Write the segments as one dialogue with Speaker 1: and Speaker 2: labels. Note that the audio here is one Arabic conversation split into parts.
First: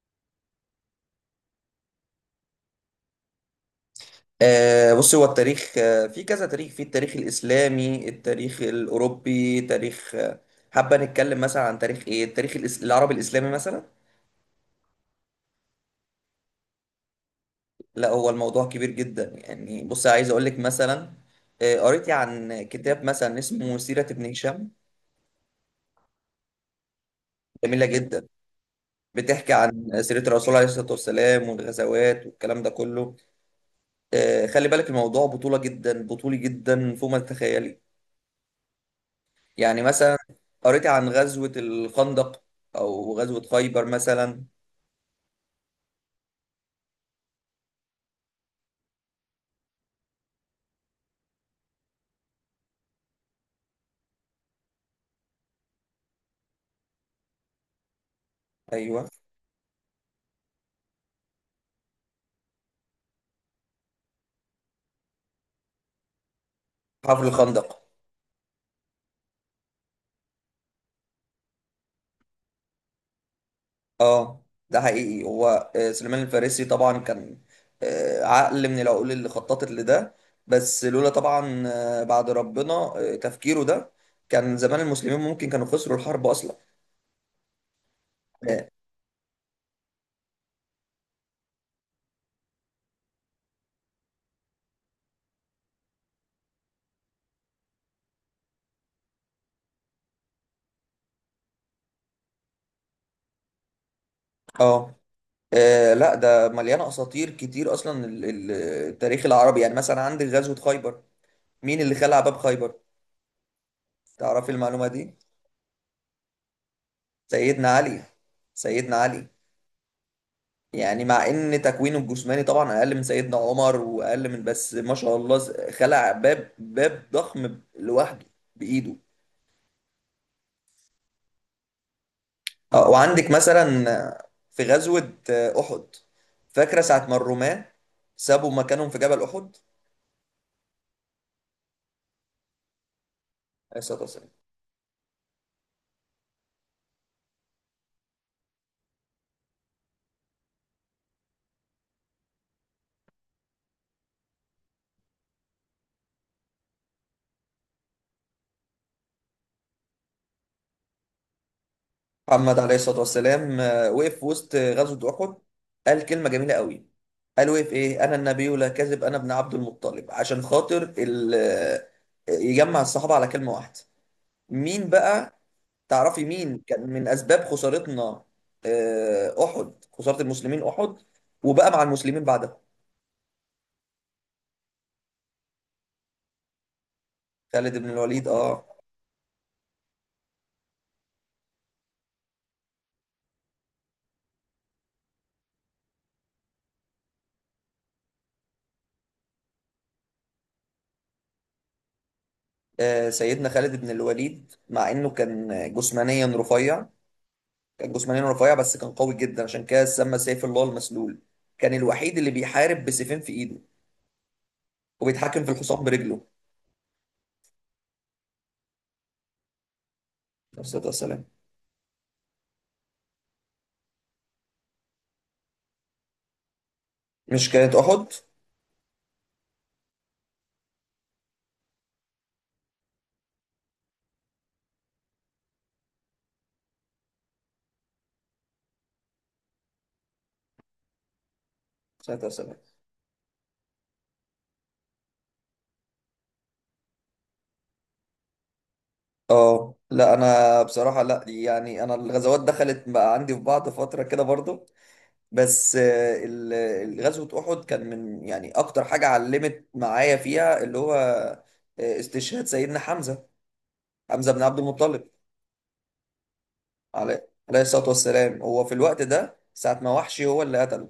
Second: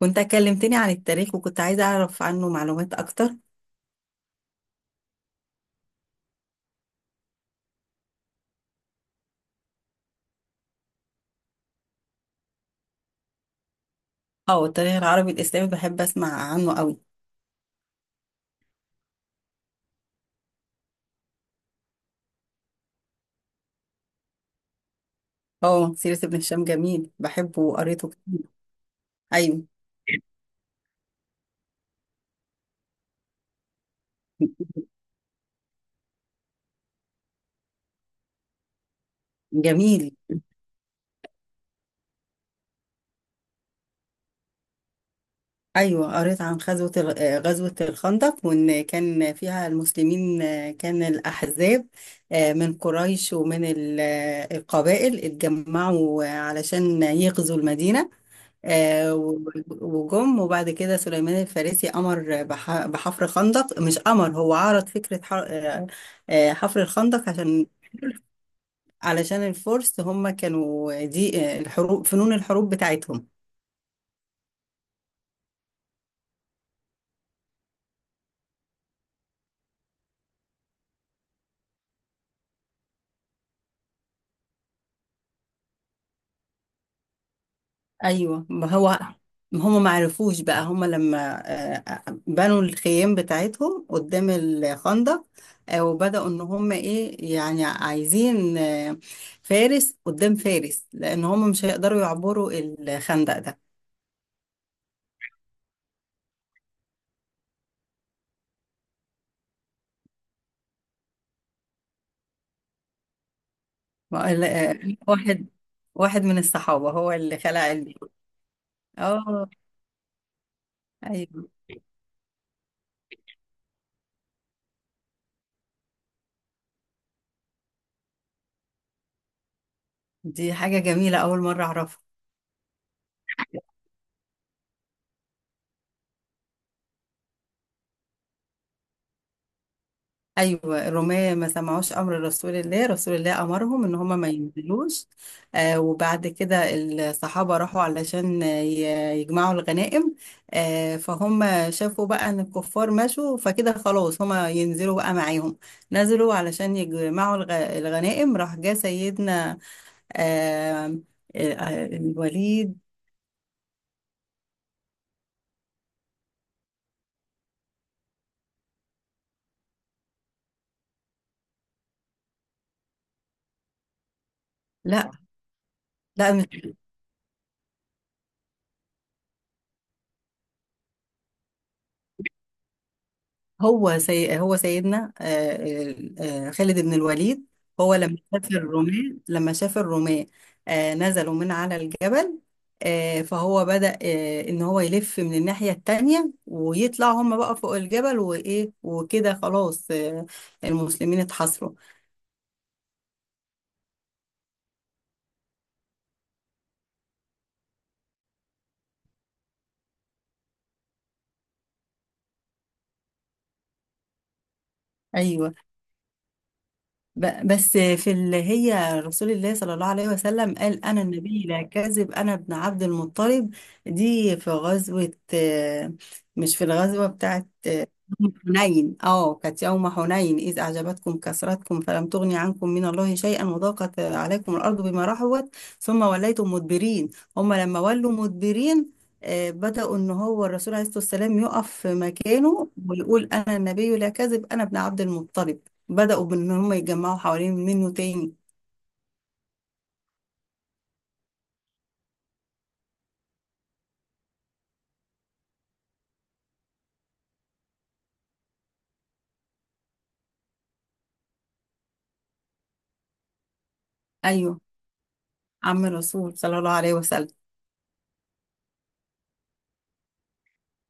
Speaker 1: كنت كلمتني عن التاريخ وكنت عايزة أعرف عنه معلومات أكتر.
Speaker 2: بص، هو التاريخ في كذا تاريخ: في التاريخ الإسلامي، التاريخ الأوروبي، تاريخ... حابة نتكلم مثلا عن تاريخ إيه؟ التاريخ العربي الإسلامي مثلا.
Speaker 1: أه، التاريخ العربي الإسلامي بحب أسمع عنه أوي.
Speaker 2: لا، هو الموضوع كبير جدا يعني. بص، عايز أقول لك مثلا. قريت عن كتاب مثلا اسمه سيرة ابن هشام.
Speaker 1: أه، سيرة ابن هشام، جميل، بحبه
Speaker 2: جميلة
Speaker 1: وقريته
Speaker 2: جدا،
Speaker 1: كتير.
Speaker 2: بتحكي
Speaker 1: أيوه،
Speaker 2: عن سيرة الرسول عليه الصلاة والسلام والغزوات والكلام ده كله. خلي بالك، الموضوع بطولة جدا، بطولي جدا فوق ما تتخيلي. يعني مثلا
Speaker 1: جميل.
Speaker 2: قريت عن غزوة الخندق أو غزوة خيبر مثلا.
Speaker 1: أيوه، قريت عن غزوة الخندق، وإن كان فيها المسلمين كان الأحزاب من قريش ومن القبائل اتجمعوا علشان يغزوا المدينة،
Speaker 2: أيوه،
Speaker 1: آه، و- وجم. وبعد كده سليمان الفارسي أمر بحفر خندق، مش أمر، هو عرض فكرة حفر
Speaker 2: حفر
Speaker 1: الخندق عشان
Speaker 2: الخندق.
Speaker 1: علشان الفرس هم كانوا دي، الحروب، فنون الحروب بتاعتهم.
Speaker 2: أه، ده حقيقي. هو سليمان الفارسي طبعا كان عقل من العقول اللي خططت لده. بس لولا طبعا بعد ربنا تفكيره ده، كان زمان المسلمين ممكن كانوا خسروا الحرب أصلا.
Speaker 1: أيوه، ما هم ما عرفوش بقى، هم لما بنوا الخيام بتاعتهم قدام الخندق، وبدأوا إن هم إيه، يعني عايزين فارس قدام فارس، لأن هم مش هيقدروا يعبروا الخندق ده.
Speaker 2: أه. لا، ده مليانة أساطير كتير أصلا. التاريخ العربي، يعني مثلا عندك غزوة خيبر. مين اللي خلع باب خيبر؟
Speaker 1: ما-
Speaker 2: تعرفي المعلومة
Speaker 1: ال-
Speaker 2: دي؟
Speaker 1: واحد واحد من الصحابة هو اللي خلع
Speaker 2: سيدنا
Speaker 1: علبي.
Speaker 2: علي. سيدنا علي.
Speaker 1: اه.
Speaker 2: يعني مع
Speaker 1: ايوه.
Speaker 2: ان تكوينه الجسماني طبعا اقل من سيدنا عمر واقل من، بس ما شاء الله، خلع باب ضخم لوحده بايده.
Speaker 1: دي حاجة جميلة، أول مرة أعرفها.
Speaker 2: وعندك مثلا في غزوة احد. فاكرة ساعة ما الرومان سابوا مكانهم في جبل احد؟
Speaker 1: أيوة، الرومية ما سمعوش أمر رسول الله
Speaker 2: عليه
Speaker 1: أمرهم إن
Speaker 2: الصلاة
Speaker 1: هما ما
Speaker 2: والسلام.
Speaker 1: ينزلوش. آه، وبعد كده الصحابة راحوا علشان يجمعوا الغنائم. آه، فهم شافوا بقى إن الكفار مشوا، فكده خلاص هما ينزلوا بقى معاهم. نزلوا علشان يجمعوا الغنائم. راح جه سيدنا آه
Speaker 2: محمد عليه
Speaker 1: الوليد.
Speaker 2: الصلاة والسلام وقف في وسط غزوة أحد، قال كلمة جميلة قوي. قال وقف إيه: أنا النبي لا كذب، أنا ابن عبد المطلب، عشان خاطر يجمع الصحابة على كلمة واحدة. مين
Speaker 1: لا،
Speaker 2: بقى؟ تعرفي
Speaker 1: لا،
Speaker 2: مين
Speaker 1: مش
Speaker 2: كان من أسباب خسارتنا أحد؟ خسارة المسلمين أحد، وبقى مع المسلمين بعدها.
Speaker 1: هو. هو سيدنا خالد بن الوليد.
Speaker 2: خالد بن
Speaker 1: هو لما
Speaker 2: الوليد.
Speaker 1: شاف الرومان، نزلوا من على الجبل، فهو بدأ، ان هو يلف من الناحية التانية ويطلع هم بقى فوق الجبل، وايه وكده خلاص، المسلمين اتحاصروا.
Speaker 2: سيدنا خالد بن الوليد، مع إنه كان جسمانيا رفيع، كان جسمانيا رفيع، بس كان قوي جدا، عشان كده سمى سيف الله المسلول. كان الوحيد اللي بيحارب بسيفين في ايده وبيتحكم في
Speaker 1: ايوه.
Speaker 2: الحصان برجله.
Speaker 1: بس في اللي هي، رسول الله صلى الله عليه وسلم
Speaker 2: عليه الصلاة
Speaker 1: قال: أنا
Speaker 2: والسلام.
Speaker 1: النبي لا كاذب، أنا ابن عبد المطلب. دي في غزوة، مش في الغزوة بتاعة
Speaker 2: مش كانت أحد؟
Speaker 1: حنين. اه، كانت يوم حنين: إذ أعجبتكم كثرتكم فلم تغن عنكم من الله شيئا، وضاقت عليكم الأرض بما رحبت، ثم وليتم مدبرين. هم لما ولوا مدبرين، بدأوا إن هو الرسول عليه الصلاة والسلام يقف في
Speaker 2: عليه السلام.
Speaker 1: مكانه ويقول: أنا النبي لا كذب، أنا ابن عبد المطلب. بدأوا بإن هم يتجمعوا حوالين منه تاني.
Speaker 2: اه، لا، انا بصراحة لا، يعني انا الغزوات دخلت بقى عندي في بعض فترة كده برضو. بس غزوة أحد كان من، يعني اكتر حاجة علمت معايا فيها، اللي هو استشهاد سيدنا حمزة، حمزة بن عبد
Speaker 1: أيوه،
Speaker 2: المطلب.
Speaker 1: عم الرسول صلى الله عليه
Speaker 2: عليه
Speaker 1: وسلم.
Speaker 2: عليه الصلاة والسلام. هو في الوقت ده، ساعة ما وحشي هو اللي قتله.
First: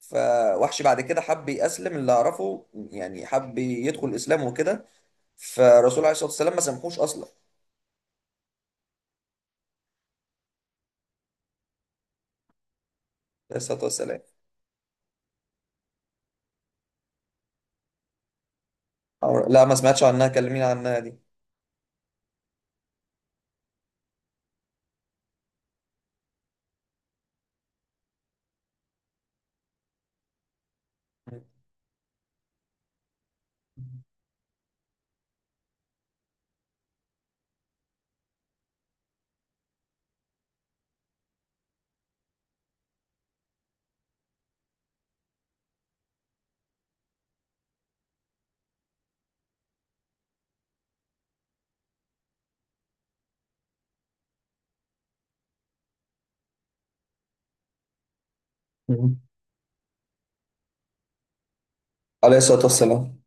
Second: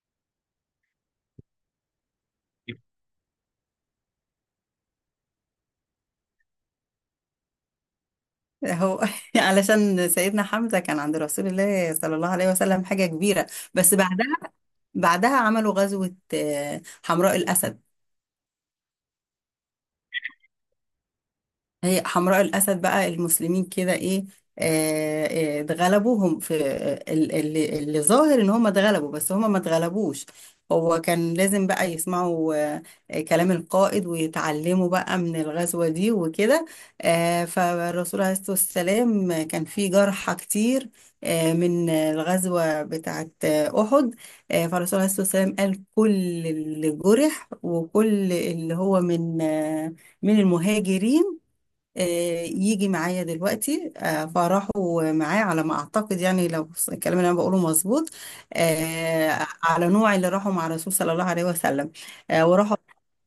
Speaker 2: فوحش بعد كده حب يأسلم، اللي أعرفه، يعني حب يدخل الإسلام وكده، فالرسول عليه الصلاة والسلام ما سامحوش أصلا.
Speaker 1: هو علشان سيدنا حمزة كان عند رسول الله صلى الله عليه وسلم حاجة كبيرة.
Speaker 2: عليه الصلاة
Speaker 1: بس
Speaker 2: والسلام.
Speaker 1: بعدها، عملوا غزوة حمراء الأسد.
Speaker 2: لا، ما سمعتش عنها، كلمين عنها دي.
Speaker 1: هي حمراء الأسد بقى، المسلمين كده إيه، اتغلبوا هم في، اللي ظاهر إن هم اتغلبوا، بس هم ما اتغلبوش. هو كان لازم بقى يسمعوا كلام القائد ويتعلموا بقى من الغزوة دي وكده. فالرسول عليه الصلاة والسلام كان في جرحى كتير من الغزوة بتاعة أحد. فالرسول عليه الصلاة والسلام قال: كل اللي جرح وكل اللي هو من، من المهاجرين، آه، يجي معايا دلوقتي. فراحوا معاه، على ما اعتقد يعني، لو الكلام اللي انا بقوله مظبوط،
Speaker 2: مم.
Speaker 1: على نوع اللي راحوا مع الرسول صلى الله عليه وسلم.
Speaker 2: عليه الصلاة
Speaker 1: وراحوا،
Speaker 2: والسلام.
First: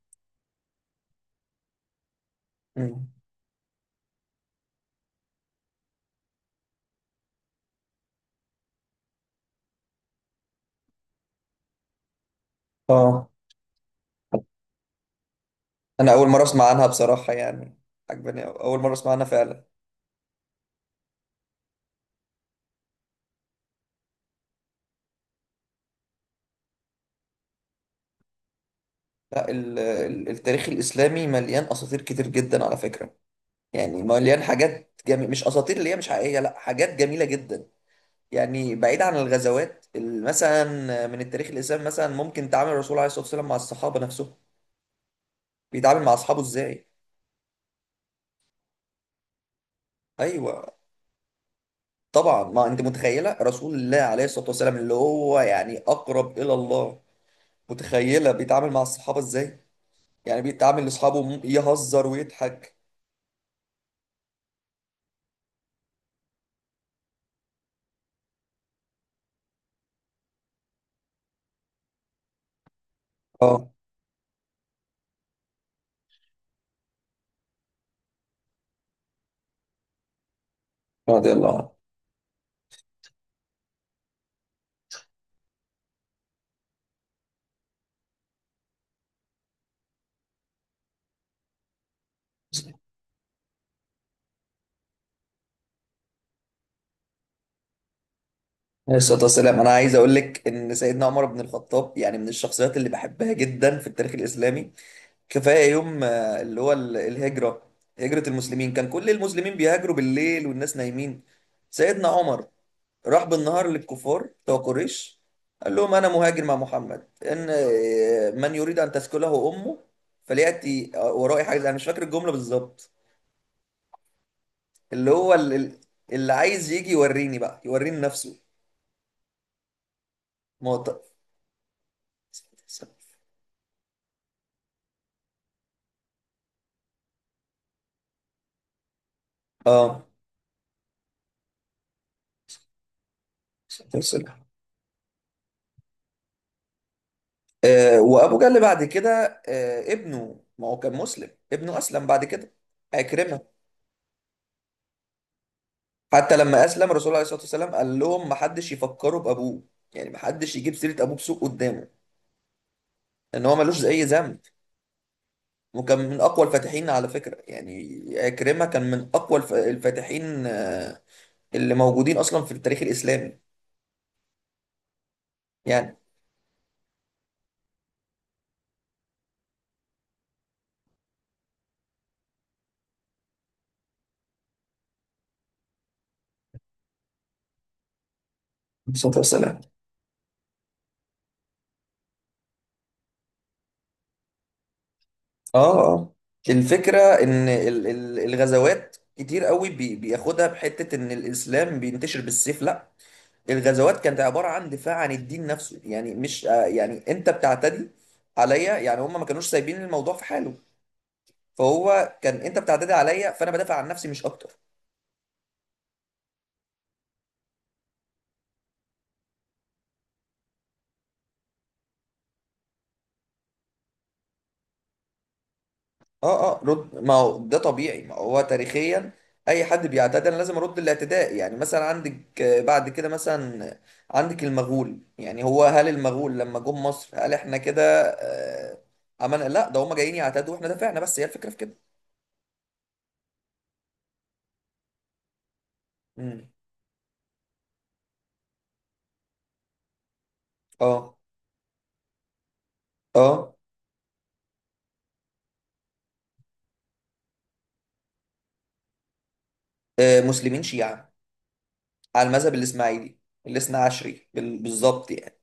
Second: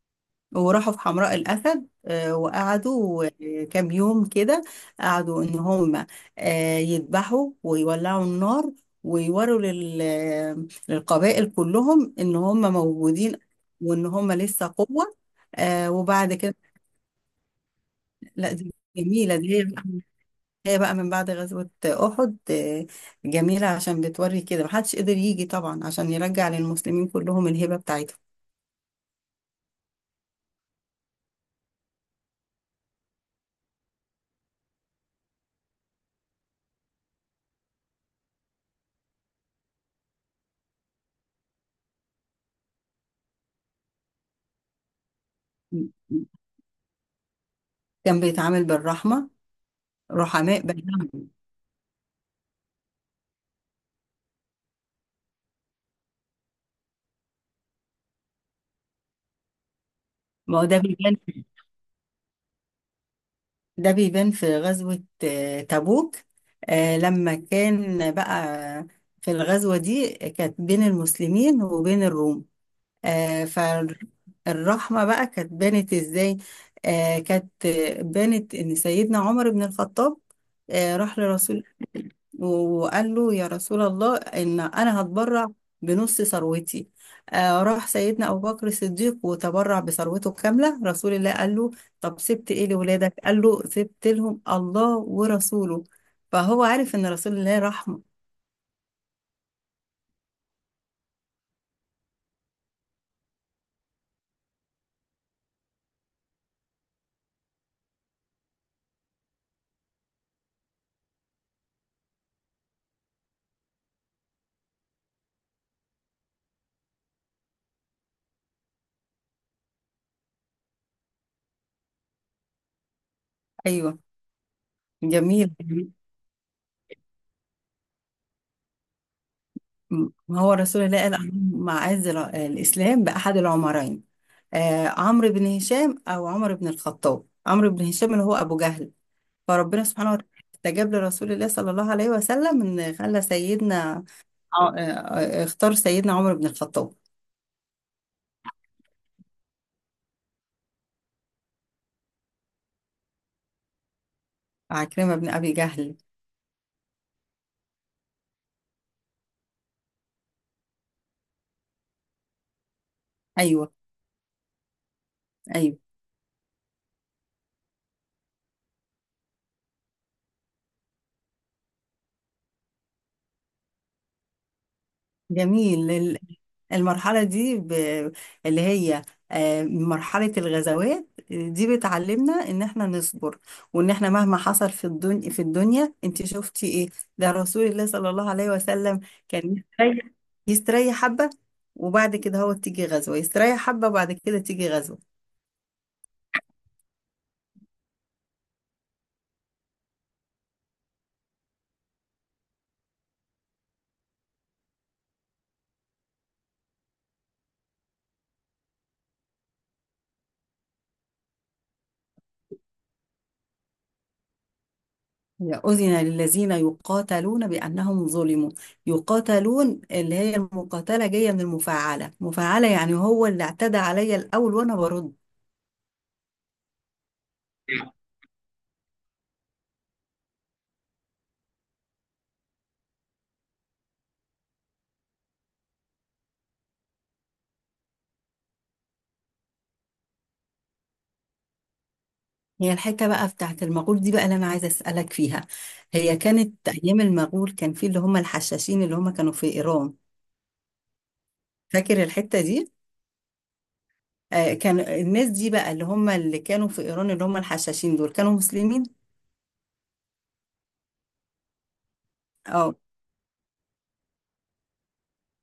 Speaker 1: في حمراء الاسد،
Speaker 2: مم.
Speaker 1: وقعدوا كام يوم كده. قعدوا ان هم يذبحوا ويولعوا النار ويوروا للقبائل كلهم ان هم
Speaker 2: اه،
Speaker 1: موجودين وان هم لسه قوة.
Speaker 2: أنا أول
Speaker 1: وبعد
Speaker 2: مرة
Speaker 1: كده.
Speaker 2: أسمع عنها بصراحة يعني. عجباني
Speaker 1: لا،
Speaker 2: أوي.
Speaker 1: دي
Speaker 2: أول مرة أسمع عنها
Speaker 1: جميلة. دي
Speaker 2: فعلا.
Speaker 1: هي بقى من بعد غزوة أحد. جميلة، عشان بتوري كده محدش قدر يجي طبعا عشان يرجع للمسلمين كلهم الهبة بتاعتهم.
Speaker 2: لا، التاريخ الإسلامي مليان أساطير كتير جدا على فكرة. يعني مليان حاجات جميلة، مش أساطير اللي هي مش حقيقية، لا، حاجات جميلة جدا. يعني بعيد عن الغزوات مثلا، من التاريخ الاسلامي مثلا ممكن تعامل الرسول عليه الصلاه والسلام مع الصحابه نفسهم. بيتعامل مع اصحابه ازاي؟
Speaker 1: كان بيتعامل بالرحمة، رحماء
Speaker 2: ايوه.
Speaker 1: بينهم.
Speaker 2: طبعا، ما انت متخيله رسول الله عليه الصلاه والسلام، اللي هو يعني اقرب الى الله، متخيله بيتعامل مع الصحابه ازاي؟ يعني
Speaker 1: ما هو ده
Speaker 2: بيتعامل
Speaker 1: بيبان،
Speaker 2: لاصحابه، يهزر ويضحك.
Speaker 1: في غزوة تبوك. لما كان بقى في الغزوة دي، كانت بين المسلمين وبين الروم. آه،
Speaker 2: اه.
Speaker 1: فالرحمة بقى كانت بانت ازاي؟ آه، كانت بانت ان سيدنا عمر بن الخطاب، آه، راح
Speaker 2: رضي الله
Speaker 1: لرسول
Speaker 2: عنه.
Speaker 1: وقال له: يا رسول الله، ان انا هتبرع بنص ثروتي. آه، راح سيدنا ابو بكر الصديق وتبرع بثروته كاملة. رسول الله قال له: طب سبت ايه لولادك؟ قال له: سبت لهم الله ورسوله. فهو عارف ان رسول الله رحمة.
Speaker 2: عليه الصلاه والسلام. انا عايز اقول لك ان سيدنا عمر بن الخطاب يعني من الشخصيات اللي بحبها جدا في التاريخ الاسلامي. كفايه يوم الهجره. هجره المسلمين، كان كل المسلمين بيهاجروا بالليل والناس نايمين. سيدنا عمر راح بالنهار للكفار بتوع قريش، قال لهم: انا مهاجر مع محمد، ان آه، من يريد ان تسكله امه فلياتي ورائي حاجز. انا مش فاكر الجمله بالظبط.
Speaker 1: ايوه،
Speaker 2: اللي هو
Speaker 1: جميل.
Speaker 2: ال- اللي عايز يجي يوريني، بقى يوريني نفسه.
Speaker 1: ما هو
Speaker 2: ما هو
Speaker 1: رسول الله قال عن معاذ: الإسلام بأحد العمرين، آه، عمرو بن هشام أو عمر بن الخطاب. عمرو بن هشام اللي هو أبو جهل. فربنا
Speaker 2: اه.
Speaker 1: سبحانه وتعالى استجاب لرسول الله صلى الله عليه وسلم إن خلى سيدنا، آه، آه، اختار سيدنا عمر بن الخطاب.
Speaker 2: وابو جهل بعد كده ابنه، ما هو كان مسلم، ابنه اسلم بعد كده، عكرمه.
Speaker 1: عكرمة بن أبي جهل.
Speaker 2: حتى لما اسلم، الرسول عليه الصلاه والسلام قال لهم ما حدش يفكروا بابوه، يعني ما حدش يجيب سيره ابوه بسوء قدامه، ان هو
Speaker 1: أيوه.
Speaker 2: ملوش اي ذنب.
Speaker 1: أيوه،
Speaker 2: وكان من اقوى الفاتحين على فكره، يعني عكرمه كان من اقوى الفاتحين اللي موجودين اصلا في التاريخ الاسلامي. يعني عليه
Speaker 1: جميل. المرحلة دي، اللي هي مرحلة الغزوات، دي بتعلمنا ان احنا نصبر، وان احنا مهما حصل في الدنيا انت شفتي ايه؟ ده رسول الله صلى الله عليه وسلم
Speaker 2: الصلاه
Speaker 1: كان
Speaker 2: والسلام.
Speaker 1: يستريح، حبة، وبعد كده هو تيجي غزوة، يستريح حبة وبعد كده تيجي غزوة.
Speaker 2: اه آه. الفكره ان الغزوات كتير قوي بياخدها بحته ان الاسلام بينتشر بالسيف، لا. الغزوات كانت عبارة عن دفاع عن الدين نفسه، يعني مش يعني انت بتعتدي عليا، يعني هم ما كانوش سايبين الموضوع في حاله. فهو كان انت بتعتدي عليا فانا بدافع عن نفسي مش اكتر.
Speaker 1: يا، أذن للذين يقاتلون بأنهم ظلموا. يقاتلون اللي هي المقاتلة، جاية من المفاعلة. مفاعلة يعني هو اللي اعتدى عليا الأول وأنا برد.
Speaker 2: اه، رد. ما هو ده طبيعي، ما هو تاريخيا اي حد بيعتدي انا لازم ارد الاعتداء. يعني مثلا عندك بعد كده مثلا عندك المغول. يعني هو، هل المغول لما جم مصر هل احنا كده آه، عملنا؟ لا، ده هم جايين يعتدوا واحنا دافعنا، بس هي الفكرة في كده.
Speaker 1: هي الحتة بقى بتاعت المغول دي بقى اللي أنا عايزة أسألك فيها. هي
Speaker 2: مم.
Speaker 1: كانت أيام المغول، كان في اللي هم الحشاشين اللي هم كانوا في إيران.
Speaker 2: اه.
Speaker 1: فاكر الحتة دي؟
Speaker 2: اه
Speaker 1: آه، كان الناس دي بقى، اللي هم اللي كانوا في إيران، اللي هم الحشاشين دول، كانوا مسلمين؟
Speaker 2: مسلمين شيعة على المذهب
Speaker 1: اه،
Speaker 2: الاسماعيلي، الاثنى عشري بالظبط يعني.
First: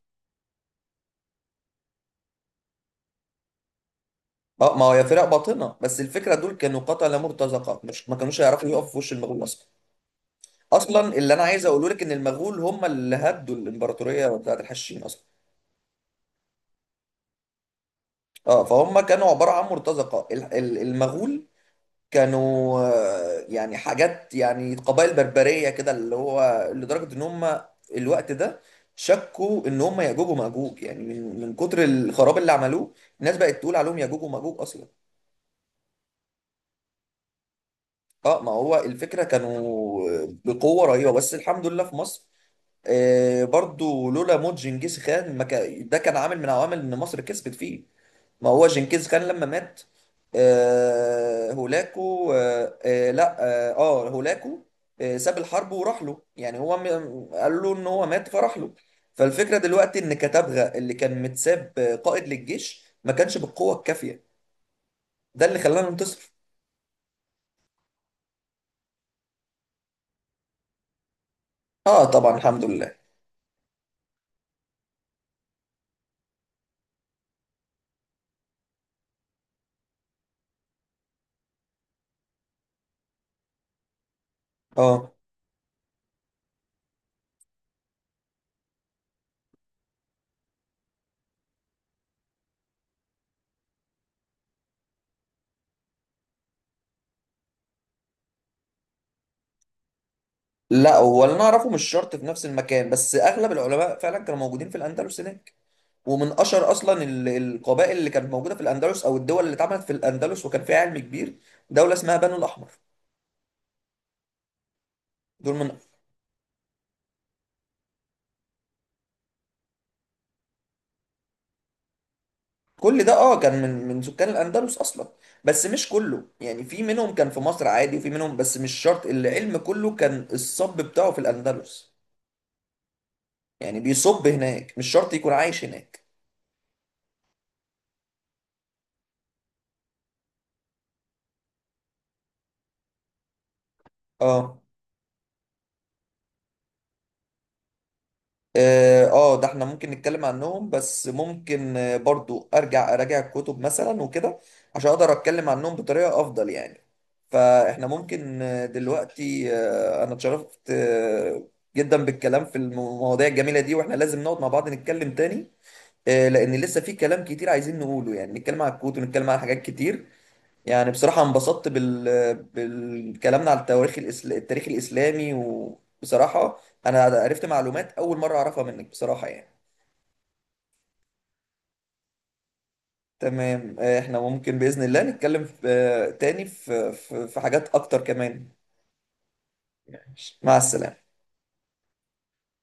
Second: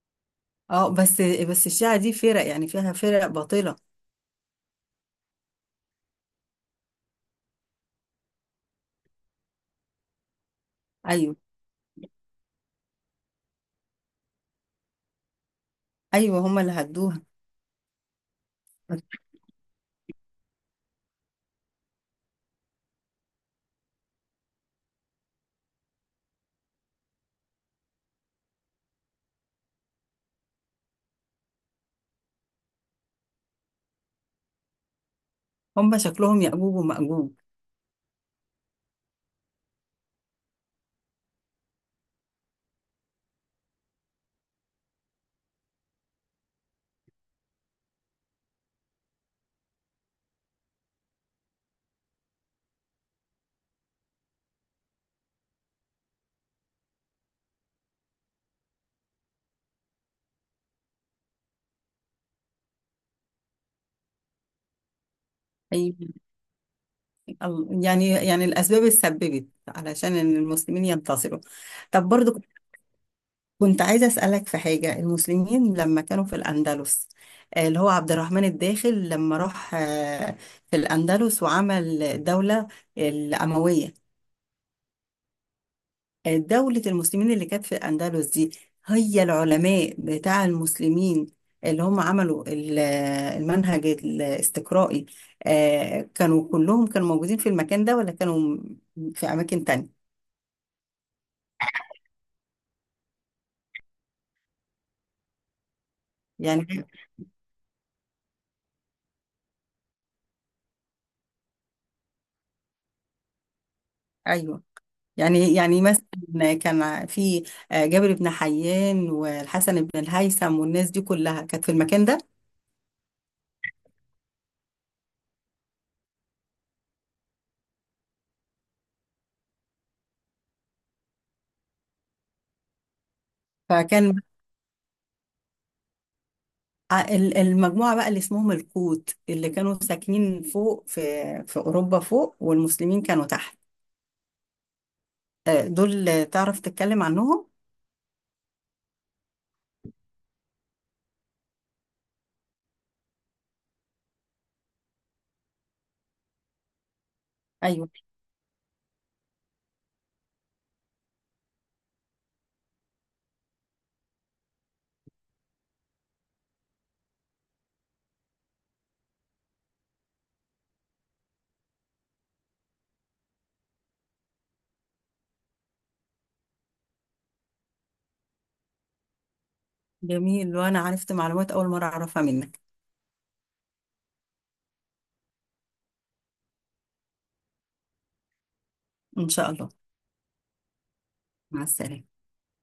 Speaker 1: اه. بس، الشيعة دي فرق، يعني فيها فرق باطلة.
Speaker 2: اه، ما هو يا فرق باطنه، بس الفكره دول كانوا قتله مرتزقه، مش ما كانوش هيعرفوا يقفوا في وش المغول اصلا. اصلا اللي
Speaker 1: أيوه،
Speaker 2: انا عايز اقوله لك ان المغول هم اللي هدوا الامبراطوريه بتاعت الحشاشين اصلا.
Speaker 1: أيوه، هم اللي هدوها.
Speaker 2: اه، فهم كانوا عباره عن مرتزقه. المغول كانوا يعني حاجات، يعني قبائل بربريه كده، اللي هو لدرجه ان هم الوقت ده شكوا ان هم ياجوج وماجوج، يعني من كتر الخراب اللي عملوه الناس بقت تقول عليهم ياجوج وماجوج اصلا.
Speaker 1: هم شكلهم يأجوج ومأجوج.
Speaker 2: اه، ما هو الفكرة كانوا بقوة رهيبة، بس الحمد لله في مصر برضو، لولا موت جنكيز خان ما كان، ده كان عامل من عوامل ان مصر كسبت فيه. ما هو جنكيز خان لما مات... هولاكو. لا. هولاكو ساب الحرب وراح له. يعني هو، قال له ان هو مات فراح له. فالفكرة دلوقتي ان كتبغا، اللي كان متساب قائد للجيش، ما كانش بالقوة الكافية. ده اللي خلانا
Speaker 1: أيوه،
Speaker 2: ننتصر.
Speaker 1: يعني الأسباب اللي سببت علشان إن المسلمين ينتصروا.
Speaker 2: اه،
Speaker 1: طب
Speaker 2: طبعا،
Speaker 1: برضو،
Speaker 2: الحمد لله.
Speaker 1: كنت عايزة أسألك في حاجة. المسلمين لما كانوا في الأندلس، اللي هو عبد الرحمن الداخل لما راح في الأندلس وعمل دولة الأموية،
Speaker 2: اه.
Speaker 1: دولة المسلمين اللي كانت في الأندلس دي، هي العلماء بتاع المسلمين اللي هم عملوا المنهج الاستقرائي، كانوا كلهم كانوا موجودين في المكان ده، ولا كانوا في أماكن تانية؟
Speaker 2: لا، هو اللي انا اعرفه مش شرط في نفس المكان، بس اغلب العلماء فعلا كانوا موجودين في الاندلس هناك. ومن اشهر
Speaker 1: يعني
Speaker 2: اصلا القبائل اللي كانت موجوده في الاندلس، او الدول اللي اتعملت في الاندلس وكان فيها علم كبير، دوله اسمها بنو الاحمر.
Speaker 1: أيوه، يعني
Speaker 2: دول من...
Speaker 1: مثلا كان في، جابر بن حيان والحسن بن الهيثم والناس دي كلها كانت في المكان ده.
Speaker 2: كل ده، اه، كان من سكان الاندلس اصلا. بس مش كله، يعني في منهم كان في مصر عادي وفي منهم، بس مش شرط العلم كله كان الصب بتاعه في الاندلس، يعني
Speaker 1: فكان
Speaker 2: بيصب هناك، مش شرط يكون عايش هناك.
Speaker 1: المجموعة بقى اللي اسمهم القوت اللي كانوا ساكنين فوق في أوروبا فوق، والمسلمين كانوا تحت.
Speaker 2: اه
Speaker 1: دول، تعرف تتكلم عنهم؟
Speaker 2: اه ده احنا ممكن نتكلم عنهم، بس ممكن برضو ارجع اراجع الكتب مثلا وكده، عشان اقدر اتكلم عنهم بطريقة افضل يعني. فاحنا
Speaker 1: أيوه،
Speaker 2: ممكن دلوقتي انا اتشرفت جدا بالكلام في المواضيع الجميلة دي، واحنا لازم نقعد مع بعض نتكلم تاني. لان لسه في كلام كتير عايزين نقوله، يعني نتكلم عن الكوت ونتكلم عن حاجات كتير. يعني بصراحة انبسطت بالكلامنا على التاريخ الإسلامي، وبصراحة أنا عرفت معلومات أول مرة أعرفها منك بصراحة يعني.
Speaker 1: جميل. وأنا عرفت معلومات أول مرة أعرفها منك.
Speaker 2: تمام. إحنا ممكن بإذن الله نتكلم في... آه، تاني في حاجات أكتر كمان.
Speaker 1: إن شاء الله.
Speaker 2: مع السلامة.
Speaker 1: مع السلامة.